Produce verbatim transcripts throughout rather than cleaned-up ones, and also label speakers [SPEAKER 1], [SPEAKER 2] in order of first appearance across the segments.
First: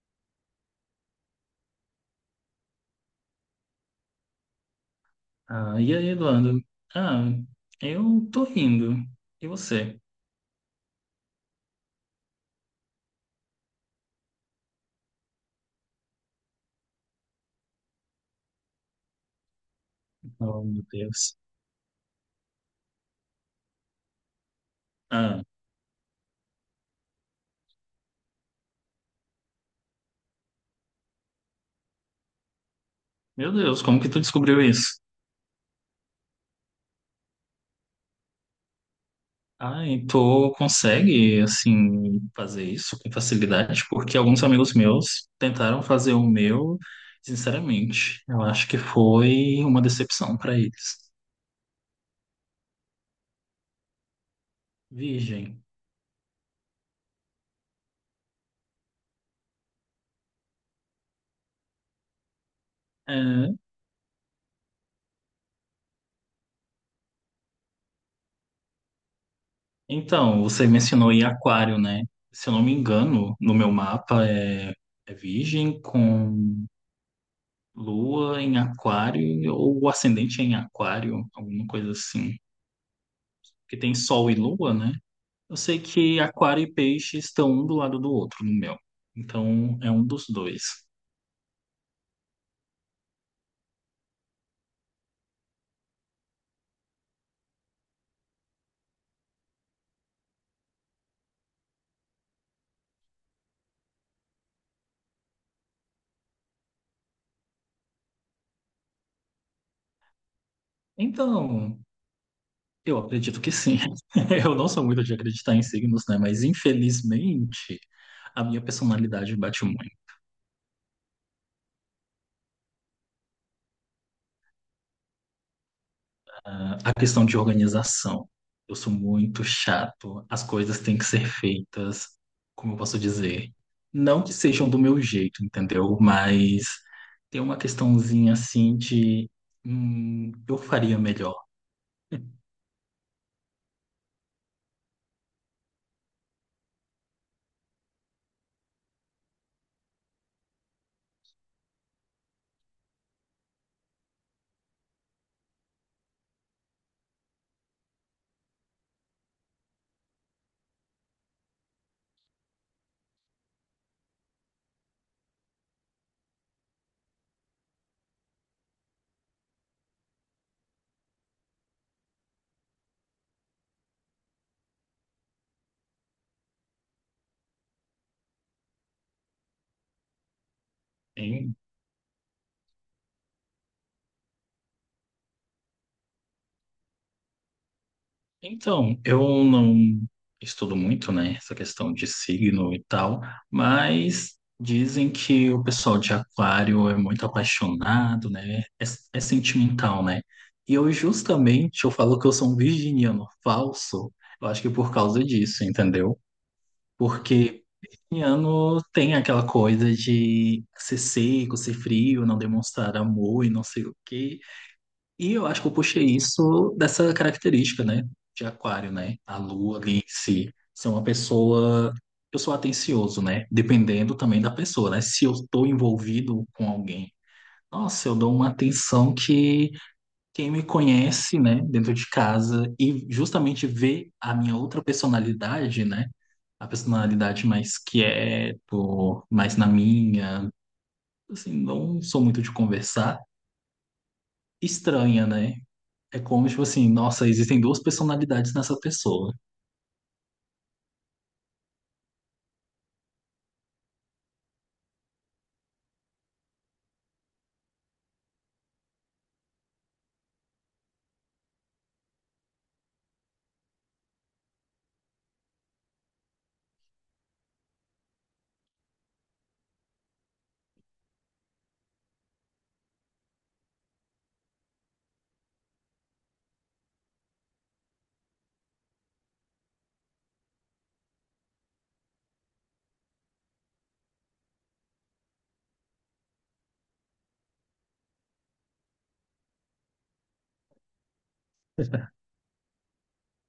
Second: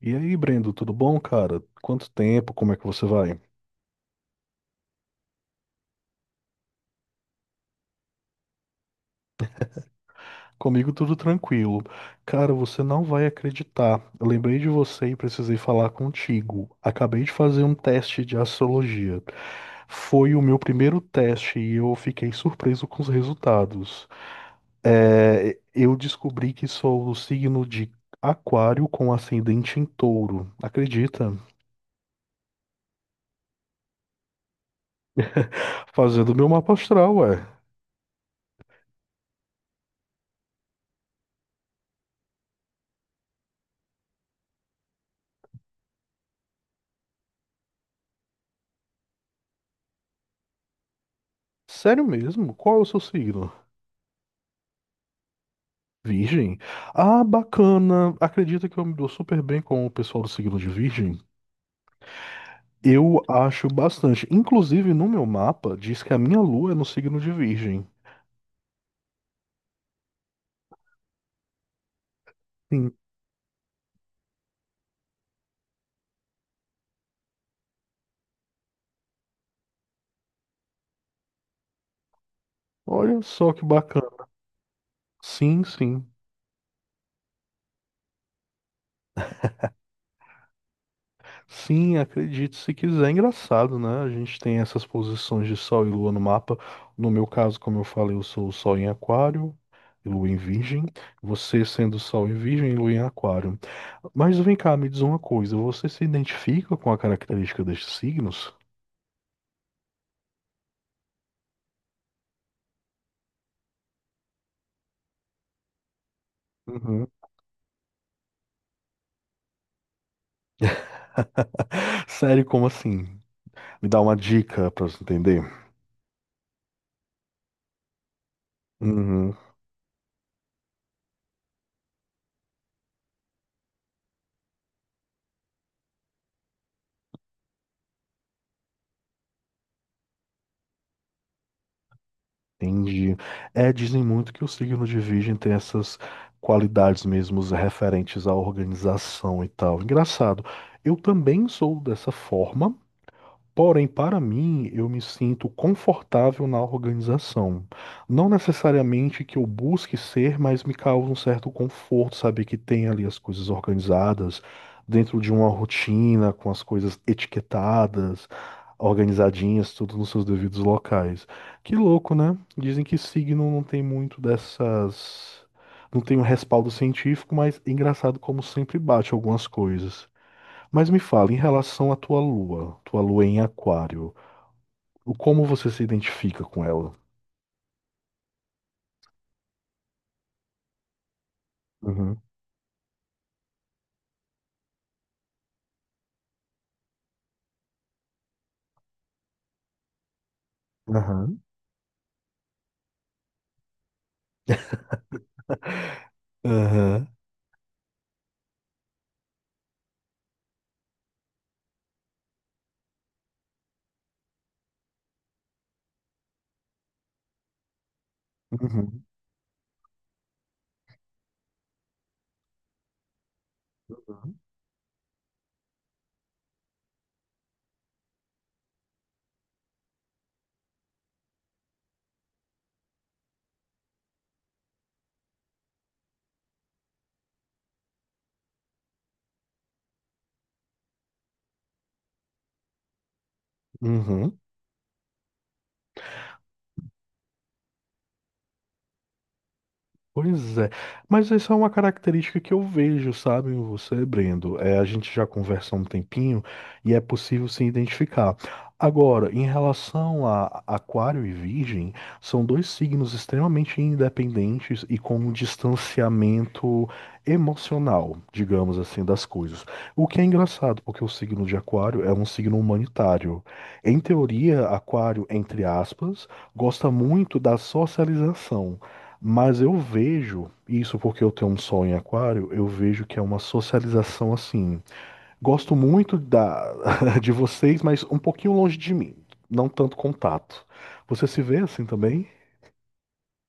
[SPEAKER 1] E aí, Brendo, tudo bom, cara? Quanto tempo? Como é que você vai?
[SPEAKER 2] Ah, e aí, Eduardo? Ah, eu tô rindo. E você?
[SPEAKER 1] Comigo tudo tranquilo. Cara, você não vai acreditar. Eu lembrei de você e precisei falar contigo. Acabei de fazer um teste de astrologia. Foi o meu
[SPEAKER 2] Oh, meu
[SPEAKER 1] primeiro
[SPEAKER 2] Deus.
[SPEAKER 1] teste e eu fiquei surpreso com os resultados.
[SPEAKER 2] Ah,
[SPEAKER 1] É, eu descobri que sou do signo de Aquário com ascendente em Touro. Acredita?
[SPEAKER 2] meu Deus, como que tu descobriu isso?
[SPEAKER 1] Fazendo meu mapa astral, ué.
[SPEAKER 2] Ah, e tu consegue, assim, fazer isso com facilidade? Porque alguns amigos meus tentaram fazer o meu, sinceramente, eu acho que foi uma decepção para eles.
[SPEAKER 1] Sério mesmo? Qual é o seu signo?
[SPEAKER 2] Virgem.
[SPEAKER 1] Virgem? Ah, bacana. Acredita que eu me dou super bem com o pessoal do signo de Virgem? Eu
[SPEAKER 2] É,
[SPEAKER 1] acho bastante. Inclusive, no meu mapa, diz que a minha lua é no signo de Virgem.
[SPEAKER 2] então, você mencionou em Aquário, né? Se eu não me
[SPEAKER 1] Sim.
[SPEAKER 2] engano, no meu mapa é, é Virgem com Lua em Aquário, ou ascendente em Aquário, alguma coisa assim.
[SPEAKER 1] Olha só que
[SPEAKER 2] Porque tem
[SPEAKER 1] bacana.
[SPEAKER 2] Sol e Lua, né? Eu
[SPEAKER 1] Sim,
[SPEAKER 2] sei
[SPEAKER 1] sim.
[SPEAKER 2] que Aquário e Peixe estão um do lado do outro no meu. Então, é um dos dois.
[SPEAKER 1] Sim, acredite se quiser. É, engraçado, né? A gente tem essas posições de Sol e Lua no mapa. No meu caso, como eu falei, eu sou o Sol em Aquário e Lua em Virgem. Você sendo Sol em Virgem e Lua em Aquário. Mas vem cá, me diz uma coisa. Você se identifica com a característica destes signos?
[SPEAKER 2] Então, eu acredito que sim. Eu não sou muito de acreditar em signos, né? Mas,
[SPEAKER 1] Uhum.
[SPEAKER 2] infelizmente, a minha personalidade bate muito.
[SPEAKER 1] Sério, como assim? Me dá uma dica pra você entender.
[SPEAKER 2] Ah, a questão de organização. Eu sou
[SPEAKER 1] Uhum.
[SPEAKER 2] muito chato. As coisas têm que ser feitas, como eu posso dizer, não que sejam do meu jeito, entendeu? Mas tem uma questãozinha assim de, hum, eu faria melhor.
[SPEAKER 1] Entendi. É, dizem muito que o signo de Virgem tem essas qualidades mesmo referentes à organização e tal. Engraçado. Eu também sou dessa forma. Porém, para mim, eu me sinto confortável na organização. Não necessariamente que eu busque ser, mas me causa um certo conforto saber que tem ali as coisas organizadas, dentro de uma rotina, com as coisas etiquetadas, organizadinhas, tudo nos seus devidos locais. Que louco, né? Dizem que signo não tem muito dessas. Não tem um respaldo científico, mas engraçado como sempre bate algumas coisas. Mas me fala, em relação à tua lua, tua lua em aquário, o como você se identifica com ela?
[SPEAKER 2] Então, eu não estudo muito, né, essa questão de
[SPEAKER 1] Uhum.
[SPEAKER 2] signo e tal, mas dizem que o pessoal de Aquário é muito apaixonado, né, é, é sentimental, né? E eu
[SPEAKER 1] Aham.
[SPEAKER 2] justamente, eu falo que eu sou um virginiano falso, eu acho que por causa disso, entendeu?
[SPEAKER 1] Aham.
[SPEAKER 2] Porque virginiano tem aquela coisa de ser seco, ser frio, não demonstrar amor e não sei o quê. E eu acho que eu puxei isso dessa característica, né? De aquário,
[SPEAKER 1] Uhum.
[SPEAKER 2] né? A lua ali em si. Ser uma pessoa. Eu sou atencioso, né? Dependendo também da pessoa, né? Se eu estou envolvido com alguém, nossa, eu dou uma atenção que quem me conhece, né? Dentro de casa e justamente vê a minha outra personalidade, né? A personalidade mais quieto, mais na minha. Assim, não sou muito de conversar.
[SPEAKER 1] Uhum.
[SPEAKER 2] Estranha, né? É como, tipo assim, nossa, existem duas personalidades nessa pessoa.
[SPEAKER 1] Pois é, mas essa é uma característica que eu vejo, sabe, em você, Brendo. É, a gente já conversa há um tempinho e é possível se identificar. Agora, em relação a Aquário e Virgem, são dois signos extremamente independentes e com um distanciamento emocional, digamos assim, das coisas. O que é engraçado, porque o signo de Aquário é um signo humanitário. Em teoria, Aquário, entre aspas, gosta muito da socialização. Mas eu vejo, isso porque eu tenho um sol em aquário, eu vejo que é uma socialização assim. Gosto muito da, de vocês, mas um pouquinho longe de mim. Não tanto contato. Você se vê assim também?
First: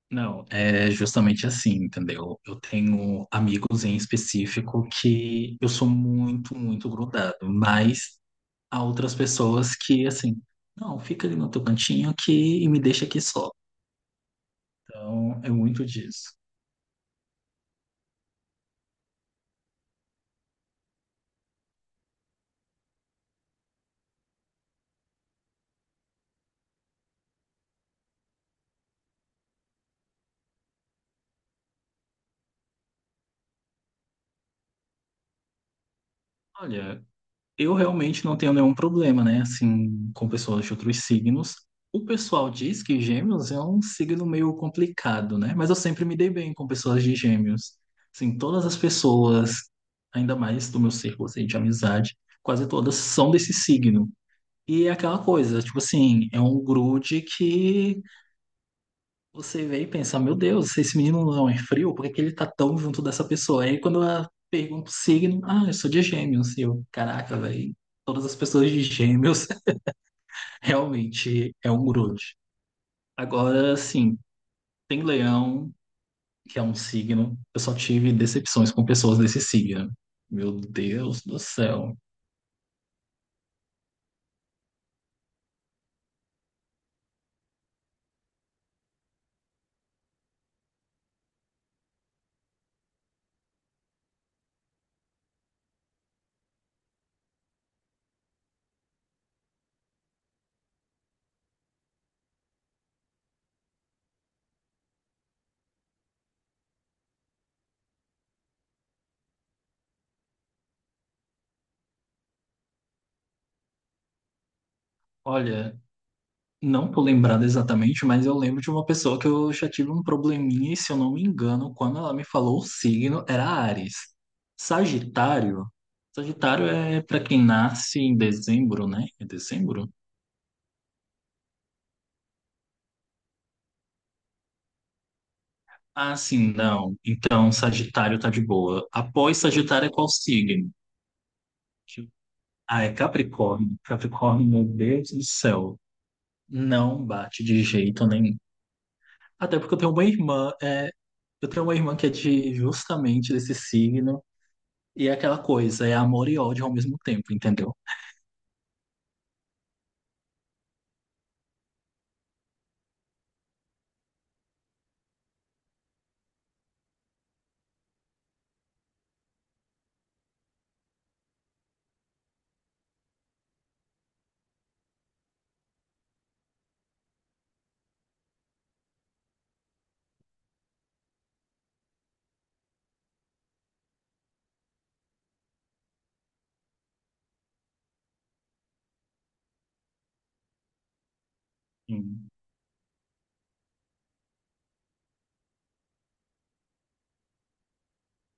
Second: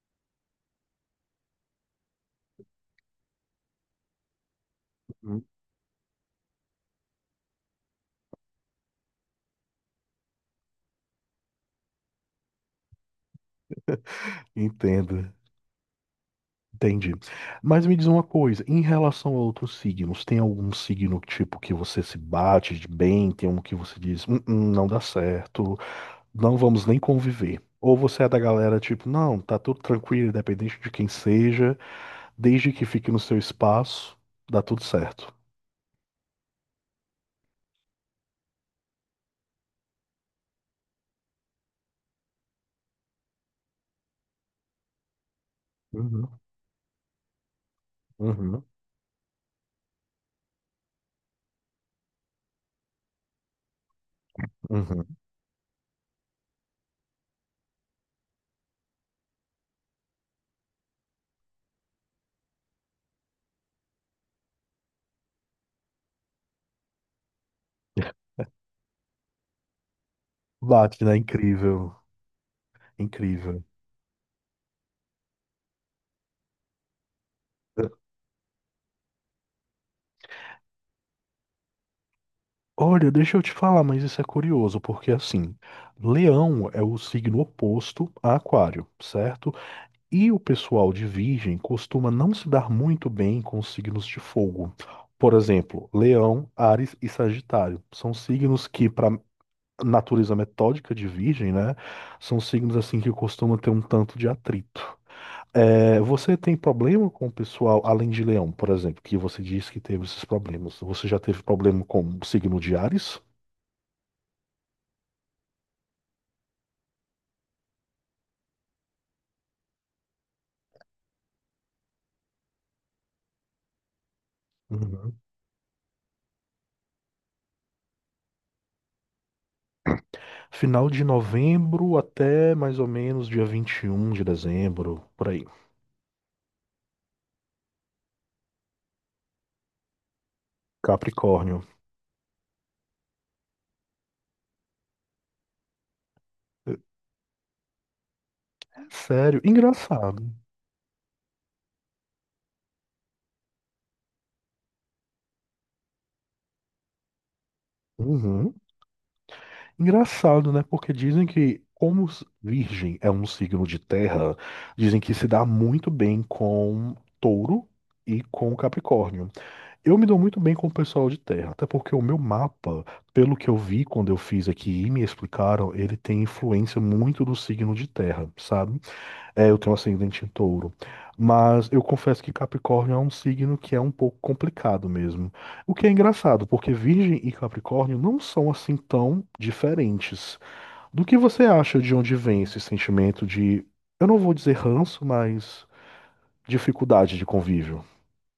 [SPEAKER 2] Não, é justamente assim, entendeu? Eu tenho amigos em específico
[SPEAKER 1] Uhum.
[SPEAKER 2] que eu sou muito, muito grudado, mas há outras pessoas que, assim, não, fica ali no teu cantinho aqui e me deixa aqui só.
[SPEAKER 1] Entendo.
[SPEAKER 2] Então, é muito disso.
[SPEAKER 1] Entendi. Mas me diz uma coisa, em relação a outros signos, tem algum signo tipo que você se bate de bem, tem um que você diz, "Hum, hum, não dá certo, não vamos nem conviver". Ou você é da galera tipo, não, tá tudo tranquilo, independente de quem seja. Desde que fique no seu espaço, dá tudo certo.
[SPEAKER 2] Olha, eu realmente não tenho nenhum problema, né? Assim, com pessoas de outros signos. O pessoal diz que gêmeos é um signo meio complicado, né? Mas eu sempre me dei
[SPEAKER 1] Uhum,
[SPEAKER 2] bem com pessoas de gêmeos. Assim,
[SPEAKER 1] uhum,
[SPEAKER 2] todas as pessoas, ainda mais do meu círculo assim, de amizade, quase todas são desse signo. E é
[SPEAKER 1] uhum.
[SPEAKER 2] aquela coisa, tipo assim, é um grude que você vê e pensa, meu Deus, esse menino não é frio, por que que ele tá tão junto dessa pessoa? Aí quando eu pergunto o signo, ah, eu sou de gêmeos, e eu, caraca, velho, todas as pessoas de gêmeos
[SPEAKER 1] Bate, né?
[SPEAKER 2] realmente é um
[SPEAKER 1] Incrível.
[SPEAKER 2] grude.
[SPEAKER 1] Incrível.
[SPEAKER 2] Agora, sim, tem leão, que é um signo, eu só tive decepções com pessoas desse signo. Meu Deus do céu.
[SPEAKER 1] Olha, deixa eu te falar, mas isso é curioso, porque assim, Leão é o signo oposto a Aquário, certo? E o pessoal de Virgem costuma não se dar muito bem com os signos de fogo. Por exemplo, Leão, Áries e Sagitário são signos que, para natureza metódica de Virgem, né, são signos assim que costumam ter um tanto de atrito. É, você tem problema com o pessoal, além de Leão, por exemplo, que você disse que teve esses problemas. Você já teve problema com o signo de Áries?
[SPEAKER 2] Olha, não tô lembrado exatamente, mas eu lembro de uma pessoa que eu já tive um probleminha, e se eu não me engano, quando ela me falou o signo, era Áries.
[SPEAKER 1] Uhum.
[SPEAKER 2] Sagitário. Sagitário é para quem nasce em dezembro, né? É dezembro?
[SPEAKER 1] Final de novembro até mais ou menos dia vinte e um de dezembro, por aí.
[SPEAKER 2] Ah, sim, não. Então, Sagitário tá de boa. Após Sagitário é qual signo?
[SPEAKER 1] Capricórnio.
[SPEAKER 2] Deixa eu- Ah, é Capricórnio. Capricórnio, meu Deus do céu.
[SPEAKER 1] É,
[SPEAKER 2] Não bate de jeito nenhum.
[SPEAKER 1] sério,
[SPEAKER 2] Até porque eu tenho uma
[SPEAKER 1] engraçado.
[SPEAKER 2] irmã, é, eu tenho uma irmã que é de justamente desse signo. E é aquela coisa, é amor e ódio ao mesmo tempo, entendeu?
[SPEAKER 1] Uhum. Engraçado, né? Porque dizem que, como s- Virgem é um signo de terra, dizem que se dá muito bem com touro e com Capricórnio. Eu me dou muito bem com o pessoal de terra, até porque o meu mapa, pelo que eu vi quando eu fiz aqui e me explicaram, ele tem influência muito do signo de terra, sabe? É, eu tenho ascendente em touro. Mas eu confesso que Capricórnio é um signo que é um pouco complicado mesmo. O que é engraçado, porque Virgem e Capricórnio não são assim tão diferentes. Do que você acha de onde
[SPEAKER 2] Sim.
[SPEAKER 1] vem esse sentimento de, eu não vou dizer ranço, mas dificuldade de convívio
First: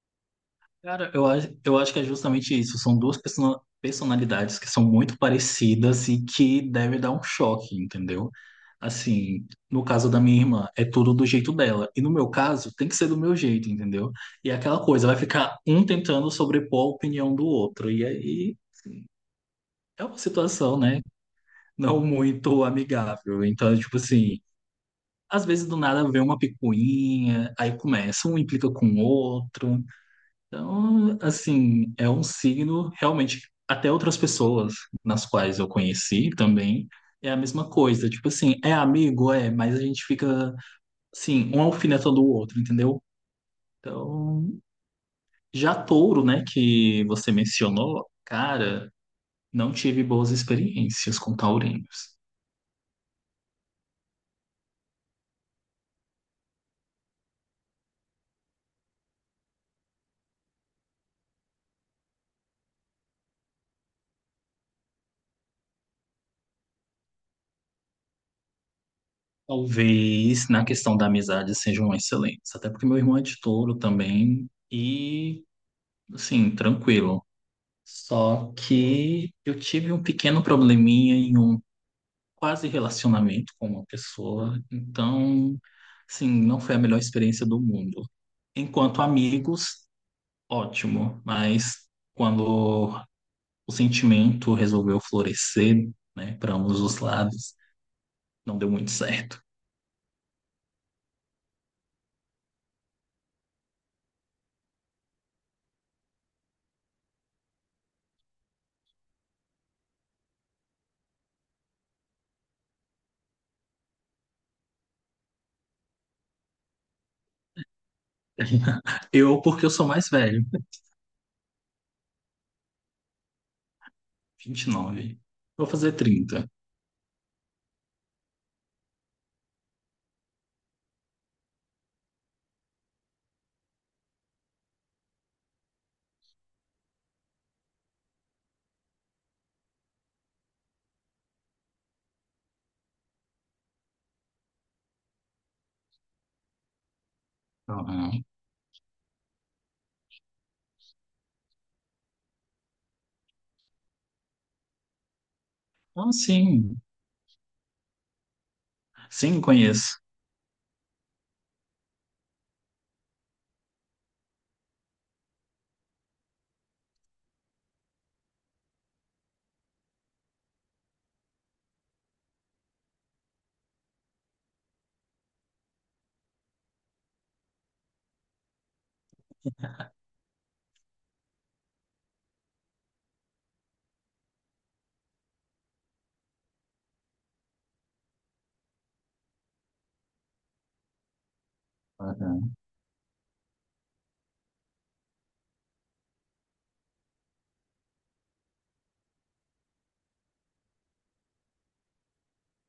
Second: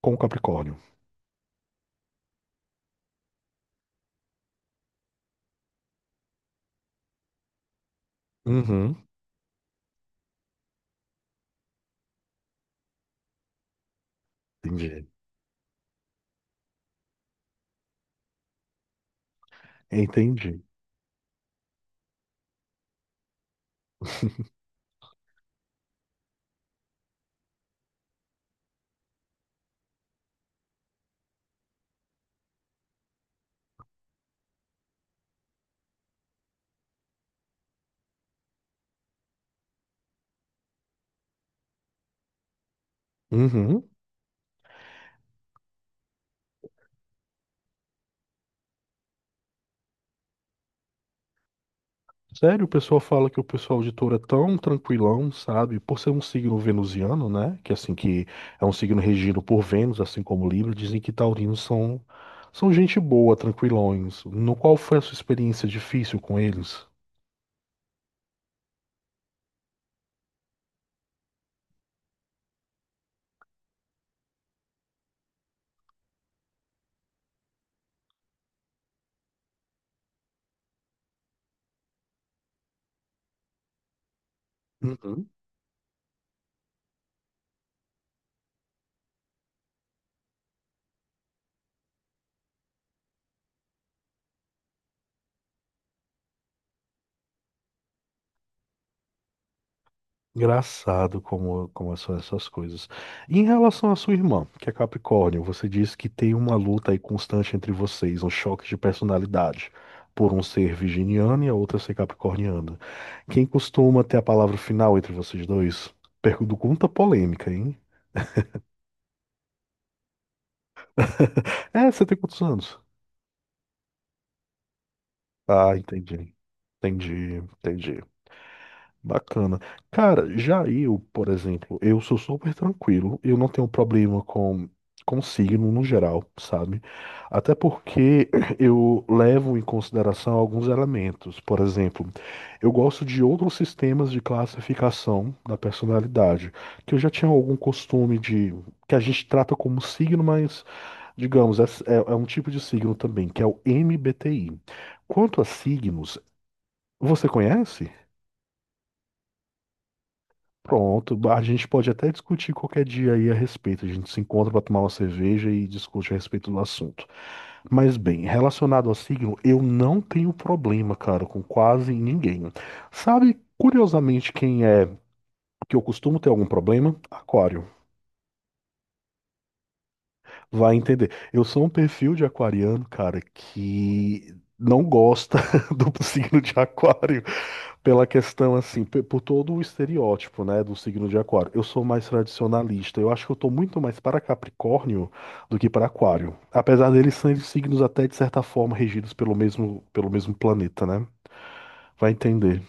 [SPEAKER 1] com o Capricórnio?
[SPEAKER 2] Cara, eu acho, eu acho que é justamente isso. São duas perso- personalidades que são muito parecidas e que deve dar um choque, entendeu?
[SPEAKER 1] Uhum,
[SPEAKER 2] Assim, no caso da minha irmã, é tudo do jeito dela. E no meu caso, tem que ser do meu jeito, entendeu? E é aquela
[SPEAKER 1] entendi.
[SPEAKER 2] coisa, vai ficar um tentando sobrepor a opinião do outro. E aí é uma
[SPEAKER 1] Entendi.
[SPEAKER 2] situação, né? Não muito amigável. Então, tipo assim. Às vezes do nada vem uma picuinha, aí começa, um implica com o outro. Então, assim, é um signo realmente. Até outras pessoas nas quais eu conheci também é a mesma coisa. Tipo assim, é amigo, é, mas a gente fica, assim, um alfinetando o outro, entendeu?
[SPEAKER 1] Uhum.
[SPEAKER 2] Então, já touro, né, que você mencionou, cara, não tive boas experiências com taurinos.
[SPEAKER 1] Sério, o pessoal fala que o pessoal de touro é tão tranquilão, sabe? Por ser um signo venusiano, né? Que assim que é um signo regido por Vênus, assim como Libra, dizem que taurinos são são gente boa, tranquilões. No qual foi a sua experiência difícil com eles?
[SPEAKER 2] Talvez na questão da amizade sejam excelentes, até porque meu irmão é de touro também e, assim, tranquilo. Só que eu tive um pequeno probleminha em um quase relacionamento com uma pessoa, então, assim, não foi a melhor experiência do mundo. Enquanto amigos, ótimo, mas quando o sentimento resolveu florescer, né, para ambos os lados, não deu muito certo.
[SPEAKER 1] Engraçado como, como são essas coisas. E em relação à sua irmã, que é Capricórnio, você disse que tem uma luta aí constante entre vocês, um choque de personalidade, por um ser virginiano e a outra ser capricorniana. Quem costuma ter a palavra final entre vocês dois? Pergunta polêmica, hein?
[SPEAKER 2] Eu, porque eu sou mais velho.
[SPEAKER 1] É, você tem quantos anos?
[SPEAKER 2] Vinte e nove. Vou
[SPEAKER 1] Ah,
[SPEAKER 2] fazer
[SPEAKER 1] entendi.
[SPEAKER 2] trinta.
[SPEAKER 1] Entendi, entendi. Bacana. Cara, já eu, por exemplo, eu sou super tranquilo, eu não tenho problema com, com signo no geral, sabe? Até porque eu levo em consideração alguns elementos. Por exemplo, eu gosto de outros sistemas de classificação da personalidade, que eu já tinha algum costume
[SPEAKER 2] Aham.
[SPEAKER 1] de, que a gente trata como signo, mas, digamos, é, é é um tipo de signo também, que é o M B T I. Quanto a
[SPEAKER 2] Ah,
[SPEAKER 1] signos,
[SPEAKER 2] sim.
[SPEAKER 1] você conhece?
[SPEAKER 2] Sim, conheço.
[SPEAKER 1] Pronto, a gente pode até discutir qualquer dia aí a respeito. A gente se encontra para tomar uma cerveja e discute a respeito do assunto. Mas bem, relacionado ao signo, eu não tenho problema, cara, com quase ninguém. Sabe, curiosamente, quem é que eu costumo ter algum problema? Aquário. Vai entender. Eu sou um perfil de aquariano, cara, que não gosta do signo de aquário pela questão assim, pe- por todo o estereótipo, né, do signo de aquário. Eu sou mais
[SPEAKER 2] Aham.
[SPEAKER 1] tradicionalista. Eu acho que eu tô muito mais para Capricórnio do que para Aquário, apesar deles serem signos até de certa forma regidos pelo mesmo pelo mesmo planeta, né? Vai entender.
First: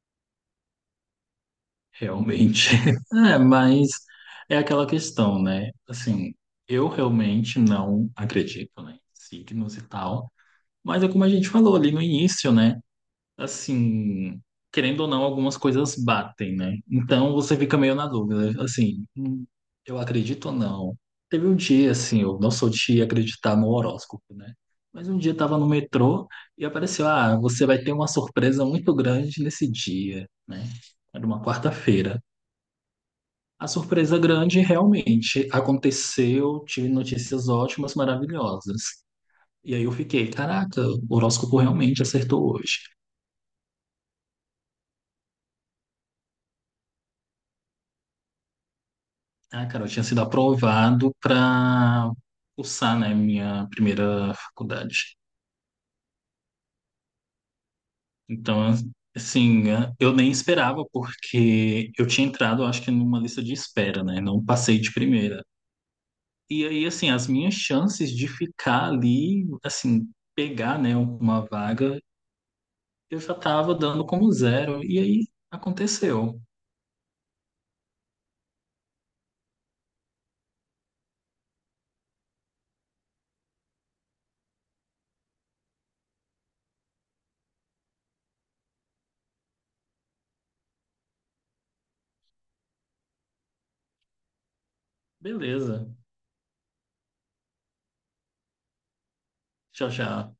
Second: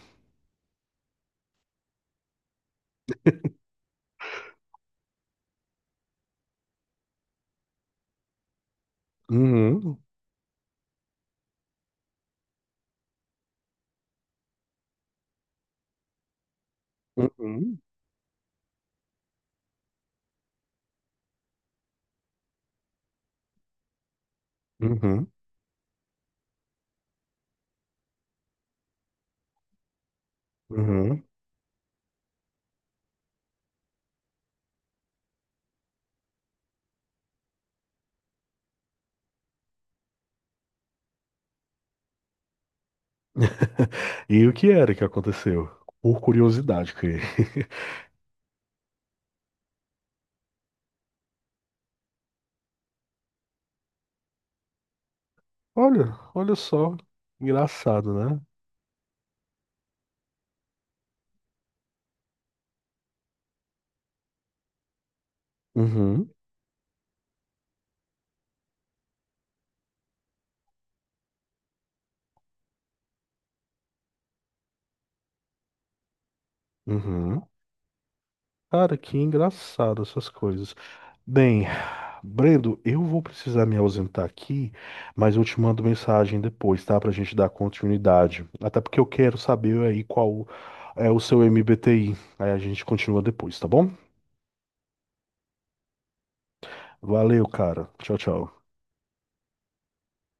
[SPEAKER 2] Realmente. É, mas é aquela questão, né? Assim, eu realmente não acredito, né, em signos e
[SPEAKER 1] Uhum,
[SPEAKER 2] tal. Mas é como a gente falou ali no início, né? Assim, querendo ou não, algumas coisas batem, né? Então você fica
[SPEAKER 1] uhum,
[SPEAKER 2] meio na dúvida, assim, hum, eu acredito ou não? Teve um dia, assim, eu não sou de acreditar no horóscopo, né? Mas um
[SPEAKER 1] uhum,
[SPEAKER 2] dia eu tava no metrô e apareceu, ah, você vai ter uma surpresa muito grande nesse dia, né?
[SPEAKER 1] uhum.
[SPEAKER 2] Era uma quarta-feira. A surpresa grande realmente aconteceu, tive notícias ótimas, maravilhosas. E aí eu fiquei, caraca, o horóscopo realmente acertou hoje.
[SPEAKER 1] E o que era que aconteceu? Por curiosidade, que
[SPEAKER 2] Ah, cara, eu tinha sido aprovado para cursar, né, minha primeira faculdade.
[SPEAKER 1] Olha, olha só. Engraçado, né?
[SPEAKER 2] Então, assim, né, eu nem esperava, porque eu tinha entrado, acho que numa lista de espera, né, não passei de primeira.
[SPEAKER 1] Uhum,
[SPEAKER 2] E aí, assim, as minhas chances de ficar ali, assim, pegar, né, uma vaga, eu já estava dando como zero. E aí, aconteceu.
[SPEAKER 1] uhum. Cara, que engraçado essas coisas. Bem, Brendo, eu vou precisar me ausentar aqui, mas eu te mando mensagem depois, tá? Pra gente dar continuidade. Até porque eu quero saber aí qual é o seu M B T I. Aí a gente continua depois, tá bom?
[SPEAKER 2] Beleza.
[SPEAKER 1] Valeu, cara. Tchau, tchau.
[SPEAKER 2] Tchau, tchau.